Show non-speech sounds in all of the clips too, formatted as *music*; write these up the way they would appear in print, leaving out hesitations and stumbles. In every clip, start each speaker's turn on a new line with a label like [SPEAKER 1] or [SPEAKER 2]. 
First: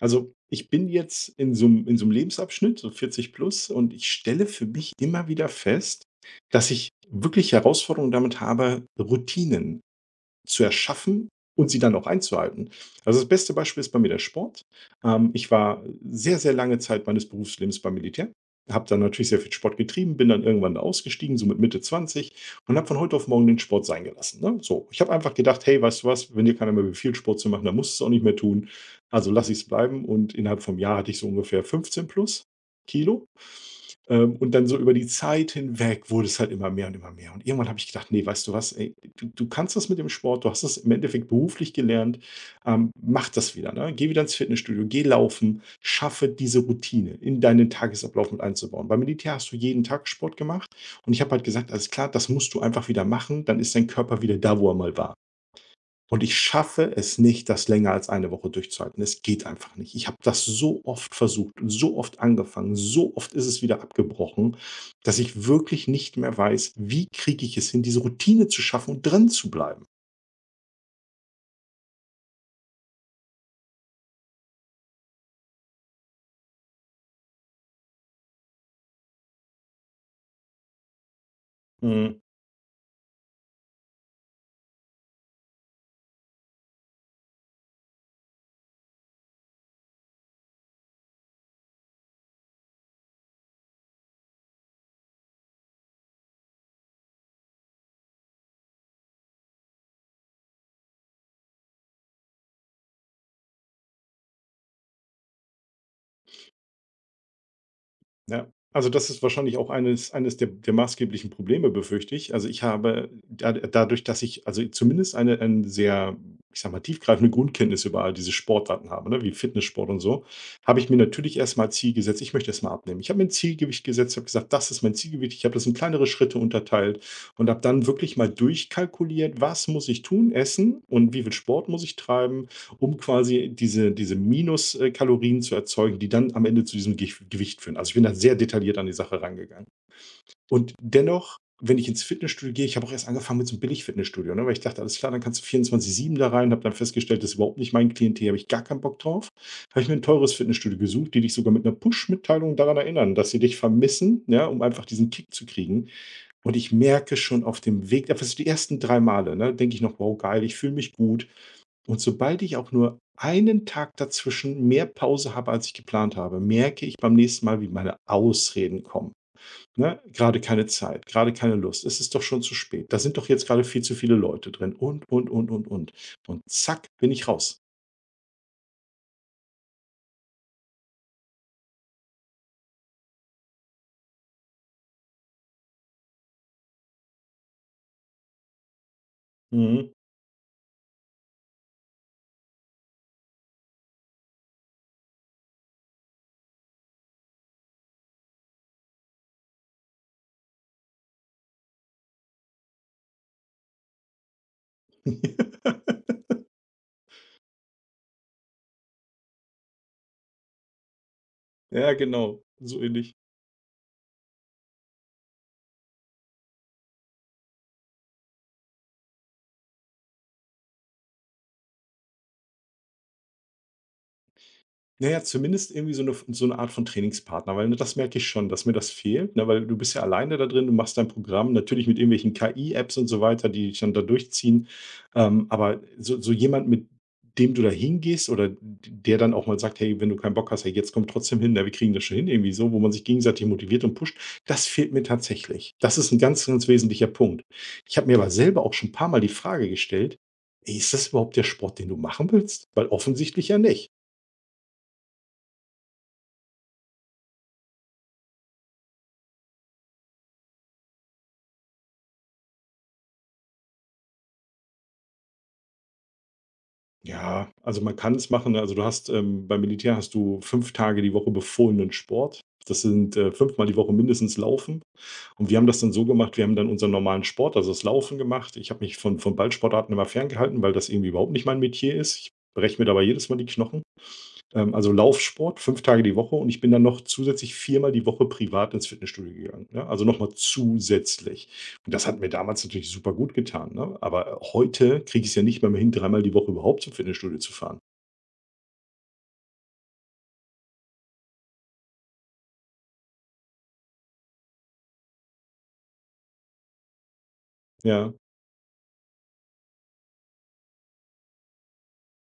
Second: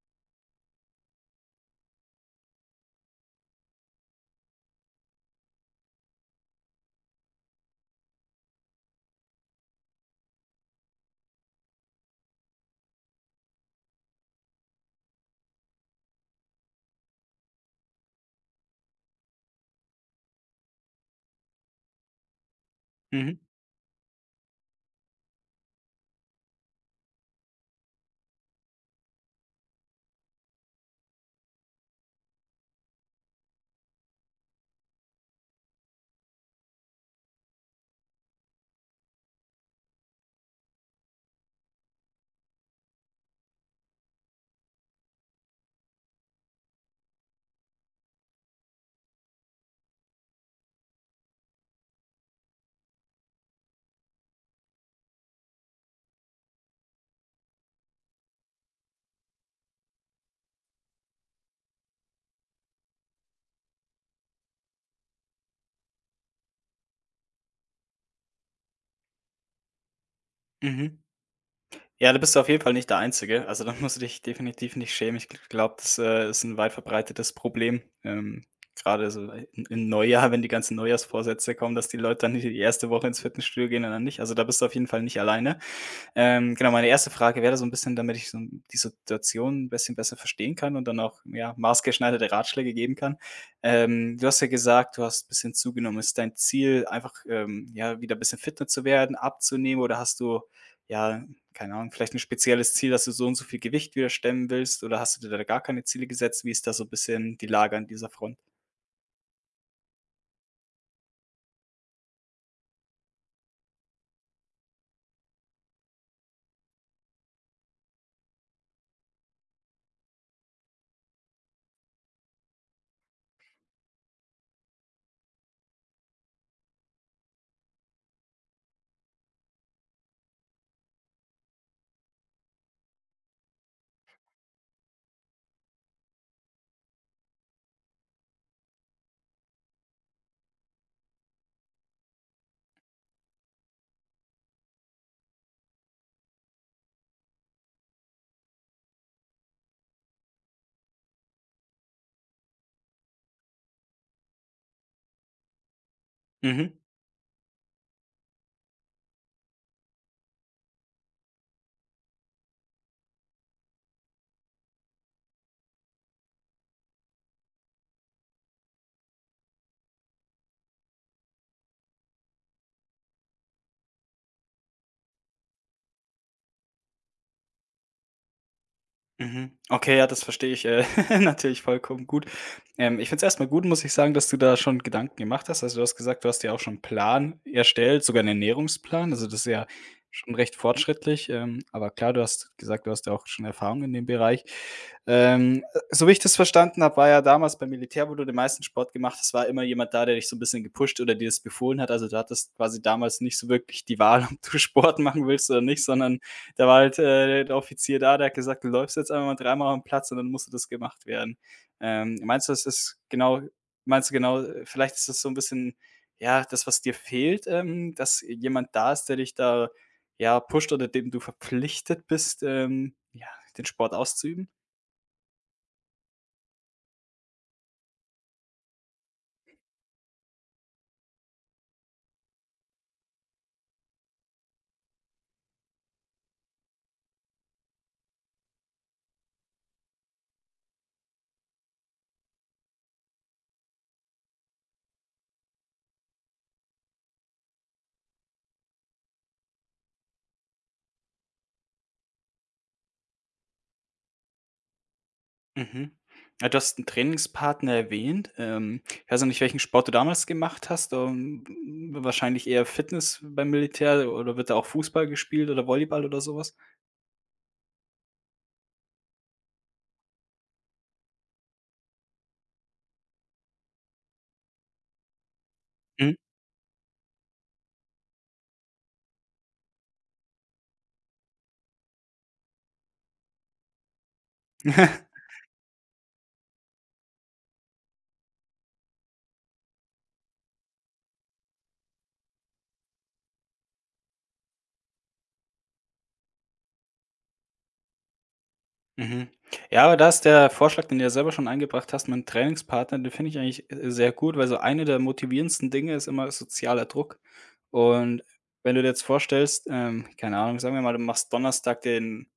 [SPEAKER 1] Also, ich bin jetzt in so 'm Lebensabschnitt, so 40 plus, und ich stelle für mich immer wieder fest, dass ich wirklich Herausforderungen damit habe, Routinen zu erschaffen und sie dann auch einzuhalten. Also, das beste Beispiel ist bei mir der Sport. Ich war sehr, sehr lange Zeit meines Berufslebens beim Militär, habe dann natürlich sehr viel Sport getrieben, bin dann irgendwann ausgestiegen, so mit Mitte 20 und habe von heute auf
[SPEAKER 2] Mhm,
[SPEAKER 1] morgen den Sport sein gelassen, ne? So, ich habe einfach gedacht: „Hey, weißt du was, wenn dir keiner mehr befiehlt, Sport zu machen, dann musst du es auch nicht mehr tun. Also, lasse es bleiben." Und innerhalb vom Jahr hatte ich so ungefähr 15 plus Kilo. Und dann so über die Zeit hinweg wurde es halt immer mehr. Und irgendwann habe ich gedacht: Nee, weißt du was, ey, du kannst das mit dem Sport, du hast das im Endeffekt beruflich gelernt, mach das wieder, ne? Geh wieder ins Fitnessstudio, geh laufen, schaffe diese Routine in deinen Tagesablauf mit einzubauen." Beim Militär hast du jeden Tag Sport gemacht und ich habe halt gesagt: „Alles klar, das musst du einfach wieder machen, dann ist dein Körper wieder da, wo er mal war." Und ich schaffe es nicht, das länger als eine Woche durchzuhalten. Es geht einfach nicht. Ich habe das so oft versucht und so oft angefangen, so oft ist es wieder abgebrochen, dass ich wirklich nicht mehr weiß, wie kriege ich es hin, diese Routine zu schaffen und drin zu bleiben.
[SPEAKER 2] mhm. Ja, da bist du auf jeden Fall nicht der Einzige. Also, da musst du dich definitiv nicht schämen. Ich glaube, das ist ein weit verbreitetes Problem, grade so in im Neujahr, wenn die ganzen Neujahrsvorsätze kommen, dass die Leute dann die erste Woche ins Fitnessstudio gehen und dann nicht. Also, da bist du auf jeden Fall nicht alleine. Genau, meine erste Frage wäre so ein bisschen, damit ich so die Situation ein bisschen besser verstehen kann und dann auch, ja, maßgeschneiderte Ratschläge geben kann. Du hast ja gesagt, du hast ein bisschen zugenommen. Ist dein Ziel einfach, ja, wieder ein bisschen fitter zu werden, abzunehmen oder hast du, ja, keine Ahnung, vielleicht ein spezielles Ziel, dass du so und so viel Gewicht wieder stemmen willst oder hast du dir da gar keine Ziele gesetzt? Wie ist da so ein bisschen die Lage an dieser Front?
[SPEAKER 1] Ja, also das ist wahrscheinlich auch eines der maßgeblichen Probleme, befürchte ich. Also, ich habe da dadurch, dass ich, also, zumindest ein sehr, ich sage mal, tiefgreifende Grundkenntnis über all diese Sportarten habe, ne, wie Fitnesssport und so, habe ich mir natürlich erst mal Ziel gesetzt, ich möchte erst mal abnehmen. Ich habe mir 'n Zielgewicht gesetzt, habe gesagt: „Das ist mein Zielgewicht." Ich habe das in kleinere Schritte unterteilt und habe dann wirklich mal durchkalkuliert, was muss ich tun, essen und wie viel Sport muss ich treiben, um quasi diese Minuskalorien zu erzeugen, die dann am Ende zu diesem Gech Gewicht führen. Also, ich bin da sehr detailliert an die Sache rangegangen. Und dennoch, wenn ich ins Fitnessstudio gehe, ich habe auch erst angefangen mit so einem Billig-Fitnessstudio, ne, weil ich dachte: „Alles klar, dann kannst du 24/7 da rein." Habe dann festgestellt, das ist überhaupt nicht mein Klientel, habe ich gar keinen Bock drauf. Habe ich mir ein teures Fitnessstudio gesucht, die dich sogar mit einer Push-Mitteilung daran erinnern, dass sie dich vermissen, ja, um einfach diesen Kick zu kriegen. Und
[SPEAKER 2] Mhm.
[SPEAKER 1] ich merke schon auf dem Weg einfach so die ersten 3 Male, ne, denke ich noch: „Wow, geil, ich fühle mich gut." Und sobald ich auch nur einen Tag dazwischen mehr Pause habe, als ich geplant habe, merke ich beim nächsten Mal, wie meine Ausreden kommen. Ne? Gerade keine Zeit, gerade keine Lust. Es ist doch schon zu spät. Da sind doch jetzt gerade viel zu viele Leute drin. Und, und. Und zack, bin ich raus.
[SPEAKER 2] Mhm. Okay, ja, das verstehe ich, *laughs* natürlich vollkommen gut. Ich finde es erst gut, muss ich sagen, dass du da schon Gedanken gemacht hast. Also, du hast gesagt, du hast dir auch schon 'n Plan erstellt, sogar einen Ernährungsplan. Also, das ist ja
[SPEAKER 1] Mhm.
[SPEAKER 2] schon recht fortschrittlich. Aber klar, du hast gesagt, du hast ja auch schon Erfahrung in dem Bereich. So wie ich das verstanden habe, war ja damals beim Militär, wo du den meisten Sport gemacht hast, war immer jemand da, der dich so ein bisschen gepusht oder dir das befohlen hat. Also, du hattest quasi damals nicht so wirklich die Wahl, *laughs* ob du Sport machen willst oder nicht, sondern
[SPEAKER 1] *laughs*
[SPEAKER 2] da war halt der Offizier da, der hat gesagt: „Du läufst jetzt einfach mal dreimal am Platz und dann musste das gemacht werden.“
[SPEAKER 1] Ja,
[SPEAKER 2] Ähm,
[SPEAKER 1] genau.
[SPEAKER 2] meinst du, das
[SPEAKER 1] So
[SPEAKER 2] ist
[SPEAKER 1] ähnlich.
[SPEAKER 2] genau Meinst du genau vielleicht ist das so ein bisschen, ja, das, was dir fehlt, dass jemand da ist, der dich da, ja, pusht oder dem du verpflichtet bist, ja, den Sport auszuüben?
[SPEAKER 1] Na ja, zumindest irgendwie so 'ne Art von Trainingspartner, weil, ne, das merke ich schon, dass mir das fehlt, ne, weil du bist ja alleine da drin, du machst dein Programm, natürlich mit irgendwelchen KI-Apps und so weiter, die dich dann da durchziehen. Aber so jemand, mit dem du da hingehst oder der dann auch mal sagt: „Hey, wenn du keinen Bock hast, hey, jetzt komm trotzdem hin, ne, wir kriegen das schon hin", irgendwie so, wo man sich gegenseitig motiviert und pusht, das fehlt mir tatsächlich. Das ist ein ganz, ganz wesentlicher Punkt. Ich habe mir aber selber auch schon ein paar mal die Frage gestellt: „Ey, ist das überhaupt der Sport, den du machen willst?" Weil offensichtlich ja nicht.
[SPEAKER 2] Mhm. Ja, du hast einen Trainingspartner erwähnt. Ich weiß ja nicht, welchen Sport du damals gemacht hast. Wahrscheinlich eher Fitness beim Militär oder wird da auch Fußball gespielt oder Volleyball oder sowas?
[SPEAKER 1] Ja, also man kann es machen. Ne? Also du hast, beim Militär hast du 5 Tage die Woche befohlenen Sport. Das sind, 5-mal die Woche mindestens Laufen. Und wir haben das dann so gemacht, wir haben dann unseren normalen Sport, also das Laufen gemacht. Ich habe mich von Ballsportarten immer ferngehalten, weil das irgendwie überhaupt nicht mein Metier ist. Ich breche mir dabei jedes Mal die Knochen. Also
[SPEAKER 2] Ja.
[SPEAKER 1] Laufsport, 5 Tage die Woche, und ich bin dann noch zusätzlich 4-mal die Woche privat ins Fitnessstudio gegangen, ne? Also nochmal zusätzlich. Und das hat mir damals natürlich super gut getan, ne? Aber heute kriege ich es ja nicht mal mehr hin, 3-mal die Woche überhaupt zum Fitnessstudio zu fahren.
[SPEAKER 2] Mhm. Ja, aber da ist der Vorschlag, den du ja selber schon eingebracht hast, mit dem Trainingspartner, den finde ich eigentlich, sehr gut, weil so eine der motivierendsten Dinge ist immer sozialer Druck.
[SPEAKER 1] Ja,
[SPEAKER 2] Und wenn du dir jetzt vorstellst, keine Ahnung, sagen wir mal, du machst Donnerstag den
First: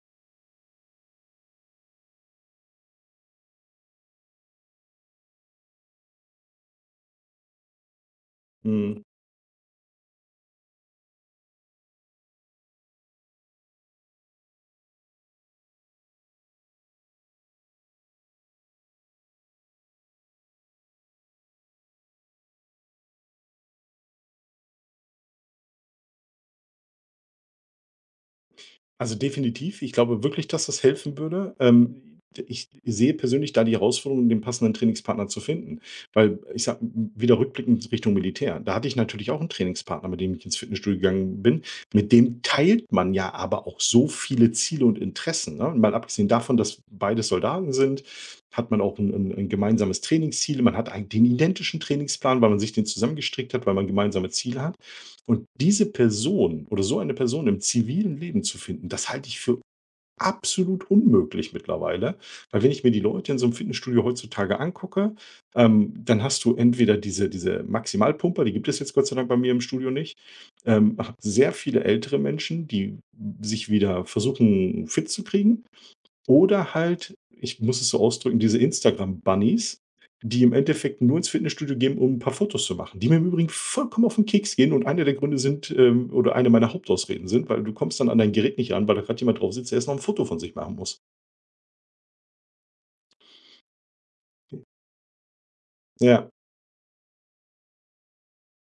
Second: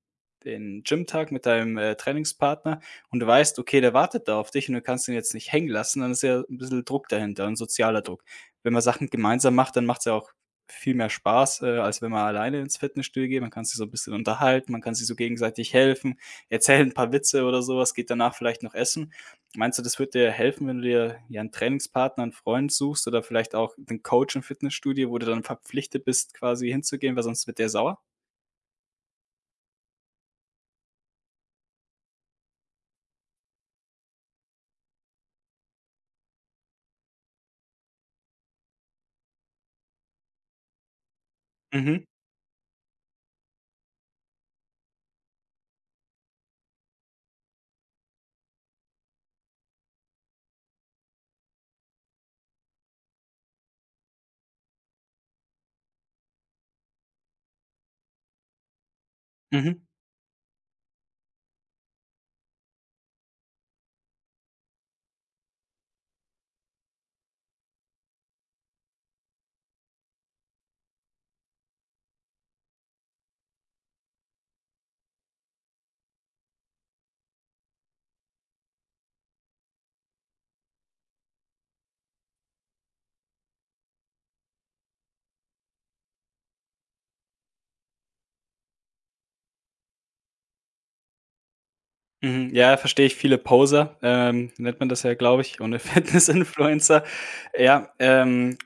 [SPEAKER 2] den Gymtag mit deinem Trainingspartner und du weißt, okay, der wartet da auf dich und du kannst ihn jetzt nicht hängen lassen, dann ist ja ein bisschen Druck dahinter, ein sozialer Druck. Wenn man
[SPEAKER 1] mhm.
[SPEAKER 2] Sachen gemeinsam macht, dann macht es ja auch viel mehr Spaß, als wenn man alleine ins Fitnessstudio geht. Man kann sich so ein bisschen unterhalten, man kann sich so gegenseitig helfen, erzählen ein paar Witze oder sowas, geht danach vielleicht noch essen. Meinst du, das wird dir helfen, wenn du dir ja 'n Trainingspartner, einen Freund suchst oder vielleicht auch 'nen Coach im Fitnessstudio, wo du dann verpflichtet bist, quasi hinzugehen, weil sonst wird der sauer?
[SPEAKER 1] Also definitiv. Ich glaube wirklich, dass das helfen würde. Ich sehe persönlich da die Herausforderung, um den passenden Trainingspartner zu finden. Weil ich sage, wieder rückblickend Richtung Militär. Da hatte ich natürlich auch einen Trainingspartner, mit dem ich ins Fitnessstudio gegangen bin.
[SPEAKER 2] Mhm,
[SPEAKER 1] Mit dem teilt man ja aber auch so viele Ziele und Interessen. Ne? Mal abgesehen davon, dass beide Soldaten sind, hat man auch ein gemeinsames Trainingsziel. Man hat einen, den identischen Trainingsplan, weil man sich den zusammengestrickt hat, weil man gemeinsame Ziele hat. Und diese Person oder so eine Person im zivilen Leben zu finden, das halte ich für
[SPEAKER 2] mhm,
[SPEAKER 1] absolut unmöglich mittlerweile. Weil, wenn ich mir die Leute in so einem Fitnessstudio heutzutage angucke, dann hast du entweder diese Maximalpumper, die gibt es jetzt Gott sei Dank bei mir im Studio nicht, sehr viele ältere Menschen, die sich wieder versuchen, fit zu kriegen. Oder halt, ich muss es so ausdrücken, diese Instagram-Bunnies, die im Endeffekt nur ins Fitnessstudio gehen, um ein paar Fotos zu machen, die mir im Übrigen vollkommen auf den Keks gehen und einer der Gründe sind, oder eine meiner Hauptausreden sind, weil du kommst dann an dein Gerät nicht ran, weil da grad jemand drauf sitzt, der erst noch ein Foto von sich machen muss.
[SPEAKER 2] mhm. Ja, verstehe ich. Viele Poser, nennt man das ja, glaube ich, und *laughs* 'ne
[SPEAKER 1] Ja,
[SPEAKER 2] Fitness-Influencer. Ja, ähm,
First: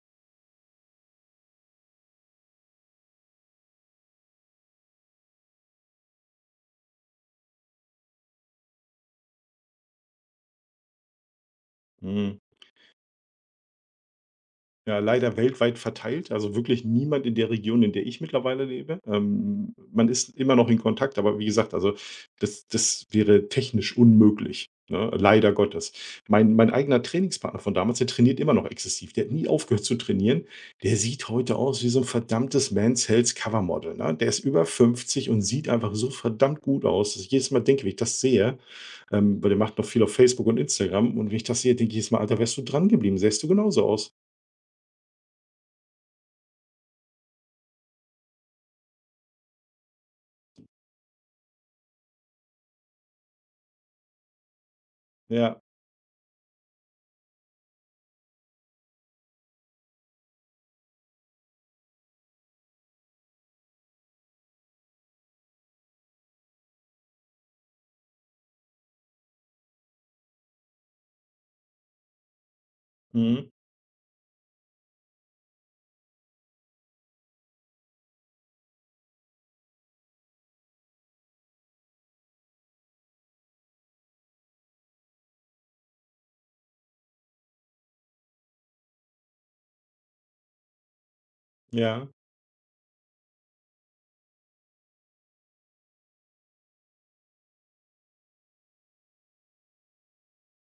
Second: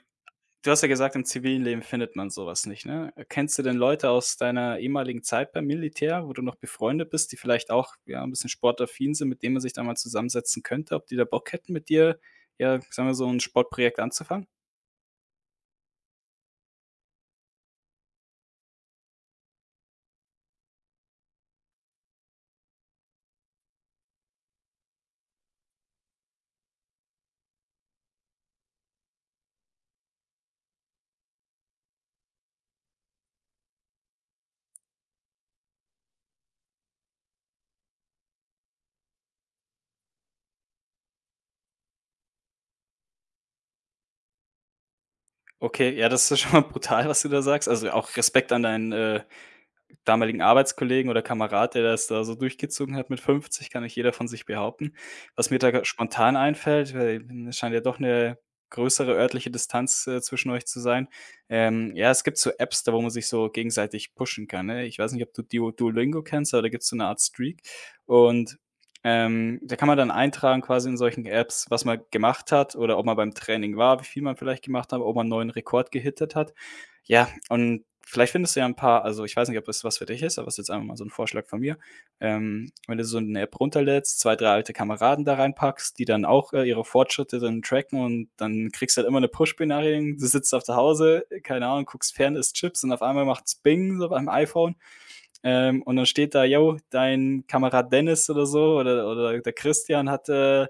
[SPEAKER 2] Du hast ja gesagt, im zivilen Leben findet man sowas nicht, ne? Kennst du denn Leute aus deiner ehemaligen Zeit beim Militär, wo du noch befreundet bist, die vielleicht auch, ja, ein bisschen sportaffin sind, mit denen man sich da mal zusammensetzen könnte? Ob die da Bock hätten, mit dir,
[SPEAKER 1] mhm.
[SPEAKER 2] ja, sagen wir, so ein Sportprojekt anzufangen?
[SPEAKER 1] Ja, leider weltweit verteilt, also wirklich niemand in der Region, in der ich mittlerweile lebe. Man ist immer noch in Kontakt, aber wie gesagt, also das wäre technisch unmöglich, ne, leider Gottes. Mein eigener Trainingspartner von damals, der trainiert immer noch exzessiv. Der hat nie aufgehört zu trainieren. Der sieht heute aus wie so ein verdammtes Mans Health Covermodel, ne? Der ist über 50 und sieht einfach so verdammt gut aus, dass ich jedes Mal denke, wenn ich das sehe, weil der macht noch viel auf Facebook und Instagram, und wenn ich das sehe, denke ich jedes Mal: „Alter, wärst du dran geblieben, sähst du genauso aus."
[SPEAKER 2] Okay, ja, das ist schon mal brutal, was du da sagst. Also, auch Respekt an deinen damaligen Arbeitskollegen oder Kamerad, der das da so durchgezogen hat mit 50, kann nicht jeder von sich behaupten. Was mir
[SPEAKER 1] Ja.
[SPEAKER 2] da grad spontan einfällt, weil es scheint ja doch eine größere örtliche Distanz zwischen euch zu sein. Ja, es gibt so Apps, da wo man sich so gegenseitig pushen kann, ne? Ich weiß nicht, ob du Duolingo kennst, aber da gibt's so eine Art Streak und, da kann man dann eintragen quasi in solchen Apps, was man gemacht hat oder ob man beim
[SPEAKER 1] Mhm.
[SPEAKER 2] Training war, wie viel man vielleicht gemacht hat, ob man 'n neuen Rekord gehittet hat. Ja, und vielleicht findest du ja ein paar, also, ich weiß nicht, ob das was für dich ist, aber es ist jetzt einfach mal so ein Vorschlag von mir. Wenn du so eine App runterlädst, 2 3 alte Kameraden da reinpackst, die dann auch ihre Fortschritte dann tracken und dann kriegst du halt immer eine Push-Benachrichtigung. Du sitzt auf der Hause, keine Ahnung,
[SPEAKER 1] Ja,
[SPEAKER 2] guckst fern, isst Chips und auf einmal macht's Bing so beim iPhone, und dann steht da: „Jo, dein Kamerad Dennis“ oder so oder der Christian hat,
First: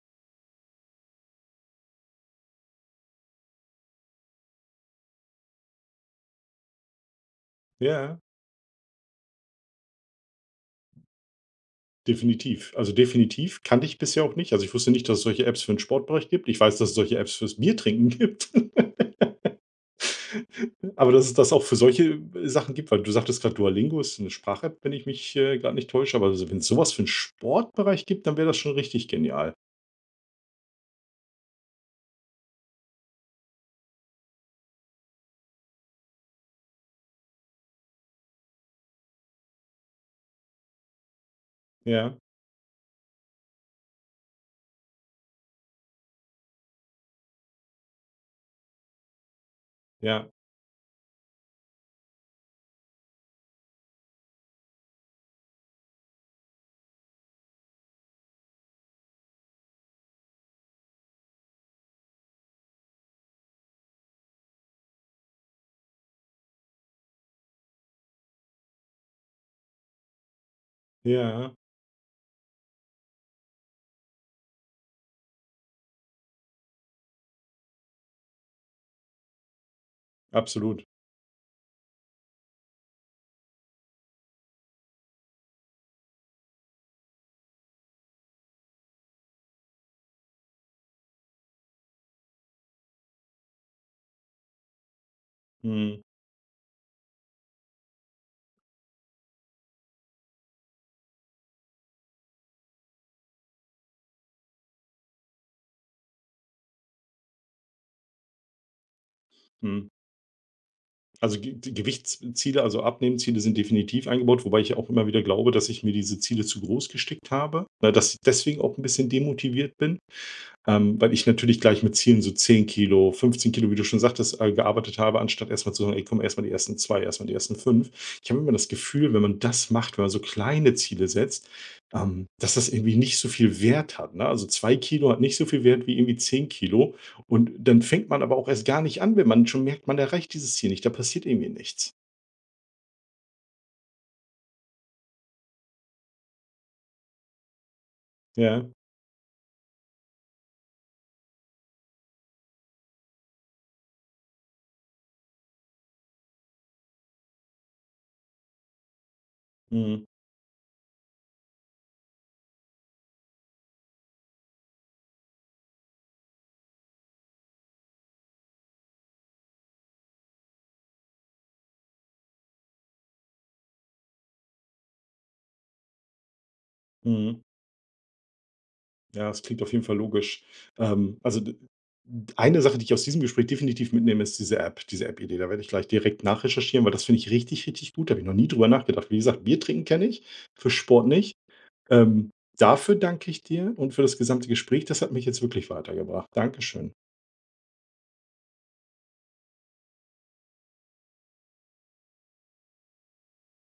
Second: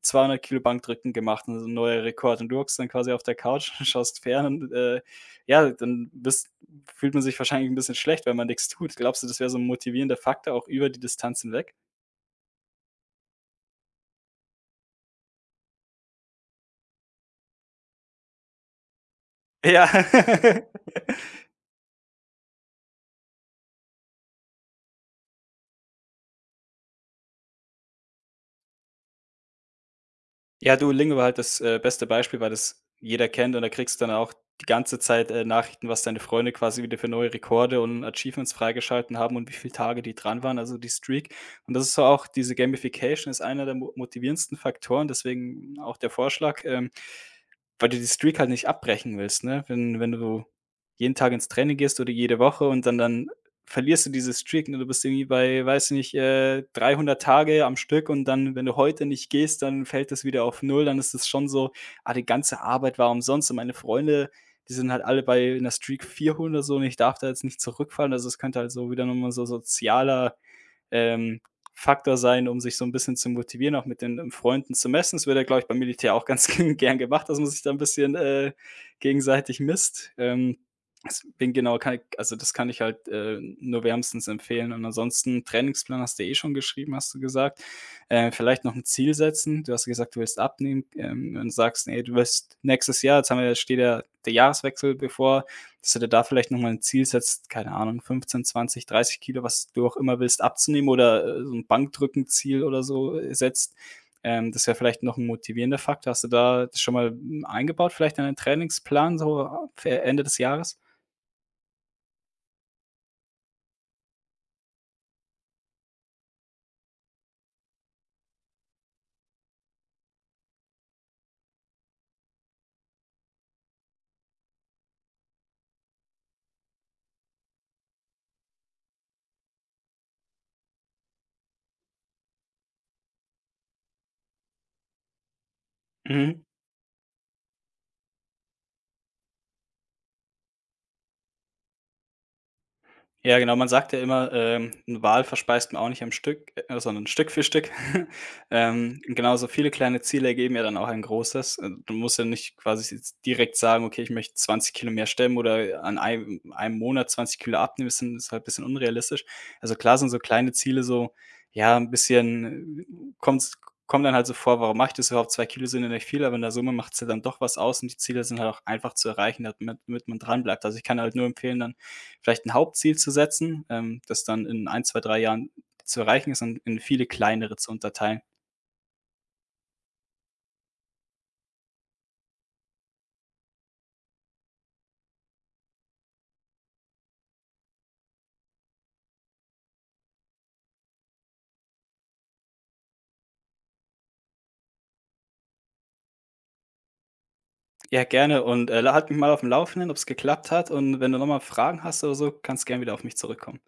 [SPEAKER 2] 200 kg Bankdrücken gemacht, also so neuer Rekord. Und du hockst dann quasi auf der Couch *laughs* und schaust fern und, ja, dann bist fühlt man sich wahrscheinlich ein bisschen
[SPEAKER 1] ja,
[SPEAKER 2] schlecht, weil man nichts tut. Glaubst du, das wäre so ein motivierender Faktor auch über die Distanz hinweg?
[SPEAKER 1] definitiv. Also, definitiv kannte ich bisher auch nicht. Also, ich wusste nicht, dass es solche Apps für den Sportbereich gibt. Ich weiß, dass es solche Apps fürs Biertrinken *laughs* gibt.
[SPEAKER 2] Ja. *laughs*
[SPEAKER 1] Aber dass es das auch für solche, Sachen gibt, weil du sagtest gerade, Duolingo ist eine Sprach-App, wenn ich mich, grad nicht täusche. Aber also, wenn es sowas für 'n Sportbereich gibt, dann wäre das schon richtig genial.
[SPEAKER 2] Ja, du Lingo war halt das, beste Beispiel, weil das jeder kennt und da kriegst du dann auch die ganze Zeit Nachrichten, was deine Freunde quasi wieder für neue Rekorde und Achievements freigeschalten haben und wie viele Tage die dran waren, also die Streak. Und das ist so
[SPEAKER 1] Ja,
[SPEAKER 2] auch diese Gamification ist einer der mo motivierendsten Faktoren, deswegen auch der Vorschlag, weil du die Streak halt nicht abbrechen willst, ne? Wenn
[SPEAKER 1] ja,
[SPEAKER 2] du jeden Tag ins Training gehst oder jede Woche und dann verlierst du diese Streak, ne? Du bist irgendwie bei, weiß nicht, 300 Tage am Stück und dann, wenn du heute nicht gehst, dann fällt das wieder auf null. Dann ist es schon so: „Ah, die ganze Arbeit war umsonst.“ Und meine Freunde, die sind halt alle bei einer Streak 400 so und ich darf da jetzt nicht zurückfallen. Also, es könnte halt so wieder noch mal so sozialer ähm,
[SPEAKER 1] ja,
[SPEAKER 2] Faktor sein, um sich so ein bisschen zu motivieren, auch mit den Freunden zu messen. Das wird ja, glaube ich, beim Militär auch ganz *laughs* gern gemacht, dass man sich da ein bisschen gegenseitig misst.
[SPEAKER 1] absolut.
[SPEAKER 2] Deswegen genau kann ich Also, das kann ich halt, nur wärmstens empfehlen. Und ansonsten Trainingsplan hast du eh schon geschrieben, hast du gesagt. Vielleicht noch ein Ziel setzen. Du hast gesagt, du willst abnehmen, und sagst: „Ne, du willst nächstes Jahr“, jetzt haben wir ja steht ja der Jahreswechsel bevor, dass du
[SPEAKER 1] Mhm,
[SPEAKER 2] dir da vielleicht noch mal 'n Ziel setzt, keine Ahnung, 15, 20, 30 Kilo, was du auch immer willst, abzunehmen oder, so 'n Bankdrückenziel oder so, setzt. Das wäre vielleicht noch ein motivierender Faktor. Hast du da das schon mal, hm, eingebaut, vielleicht in deinen Trainingsplan so,
[SPEAKER 1] mhm.
[SPEAKER 2] für Ende des Jahres?
[SPEAKER 1] Also, Ge die Gewichtsziele, also Abnehmziele, sind definitiv eingebaut, wobei ich ja auch immer wieder glaube, dass ich mir diese Ziele zu groß gesteckt habe, ne, dass ich deswegen auch ein bisschen demotiviert bin. Weil ich natürlich gleich mit Zielen so 10 Kilo, 15 Kilo, wie du schon sagtest, gearbeitet habe, anstatt erst mal zu sagen: „Ey, komm, erst mal die ersten 2, erst mal die ersten 5. Ich habe immer das Gefühl, wenn man das macht, wenn man so kleine Ziele setzt, dass das irgendwie nicht so viel Wert hat, ne? Also 2 Kilo hat nicht so viel Wert wie irgendwie
[SPEAKER 2] Mhm.
[SPEAKER 1] 10 Kilo. Und dann fängt man aber auch erst gar nicht an, wenn man schon merkt, man erreicht dieses Ziel nicht. Da passiert irgendwie nichts.
[SPEAKER 2] Ja, genau, man sagt ja immer, 'n Wal verspeist man auch nicht am Stück, sondern Stück für Stück. *laughs*
[SPEAKER 1] Ja.
[SPEAKER 2] Genauso viele kleine Ziele ergeben ja dann auch ein großes. Du musst ja nicht quasi jetzt direkt sagen: „Okay, ich möchte 20 Kilo mehr stemmen oder an einem Monat 20 Kilo abnehmen.“ ist halt ein bisschen unrealistisch. Also, klar
[SPEAKER 1] Mhm.
[SPEAKER 2] sind so kleine Ziele so, ja, ein bisschen, kommt kommt dann halt so vor: „Warum mache ich das überhaupt? 2 Kilo sind ja nicht viel“, aber in der Summe macht's ja dann doch was aus und die Ziele sind halt auch einfach zu erreichen, damit man dran bleibt. Also, ich kann halt nur empfehlen, dann vielleicht ein Hauptziel zu setzen, das dann in ein, 2, 3 Jahren zu erreichen ist und in viele
[SPEAKER 1] Mhm.
[SPEAKER 2] kleinere zu unterteilen.
[SPEAKER 1] Ja, es klingt auf jeden Fall logisch. Also d eine Sache, die ich aus diesem Gespräch definitiv mitnehme, ist diese App-Idee. Da werde ich gleich direkt nachrecherchieren, weil das finde ich richtig, richtig gut. Da habe ich noch nie drüber nachgedacht. Wie gesagt, Bier trinken kenne ich, für Sport nicht. Ähm, dafür danke ich dir und für das gesamte Gespräch. Das hat mich jetzt wirklich weitergebracht. Dankeschön.
[SPEAKER 2] Ja, gerne und, halt mich mal auf aufm Laufenden, ob es geklappt hat und wenn du noch mal Fragen hast oder so, kannst gerne wieder auf mich zurückkommen.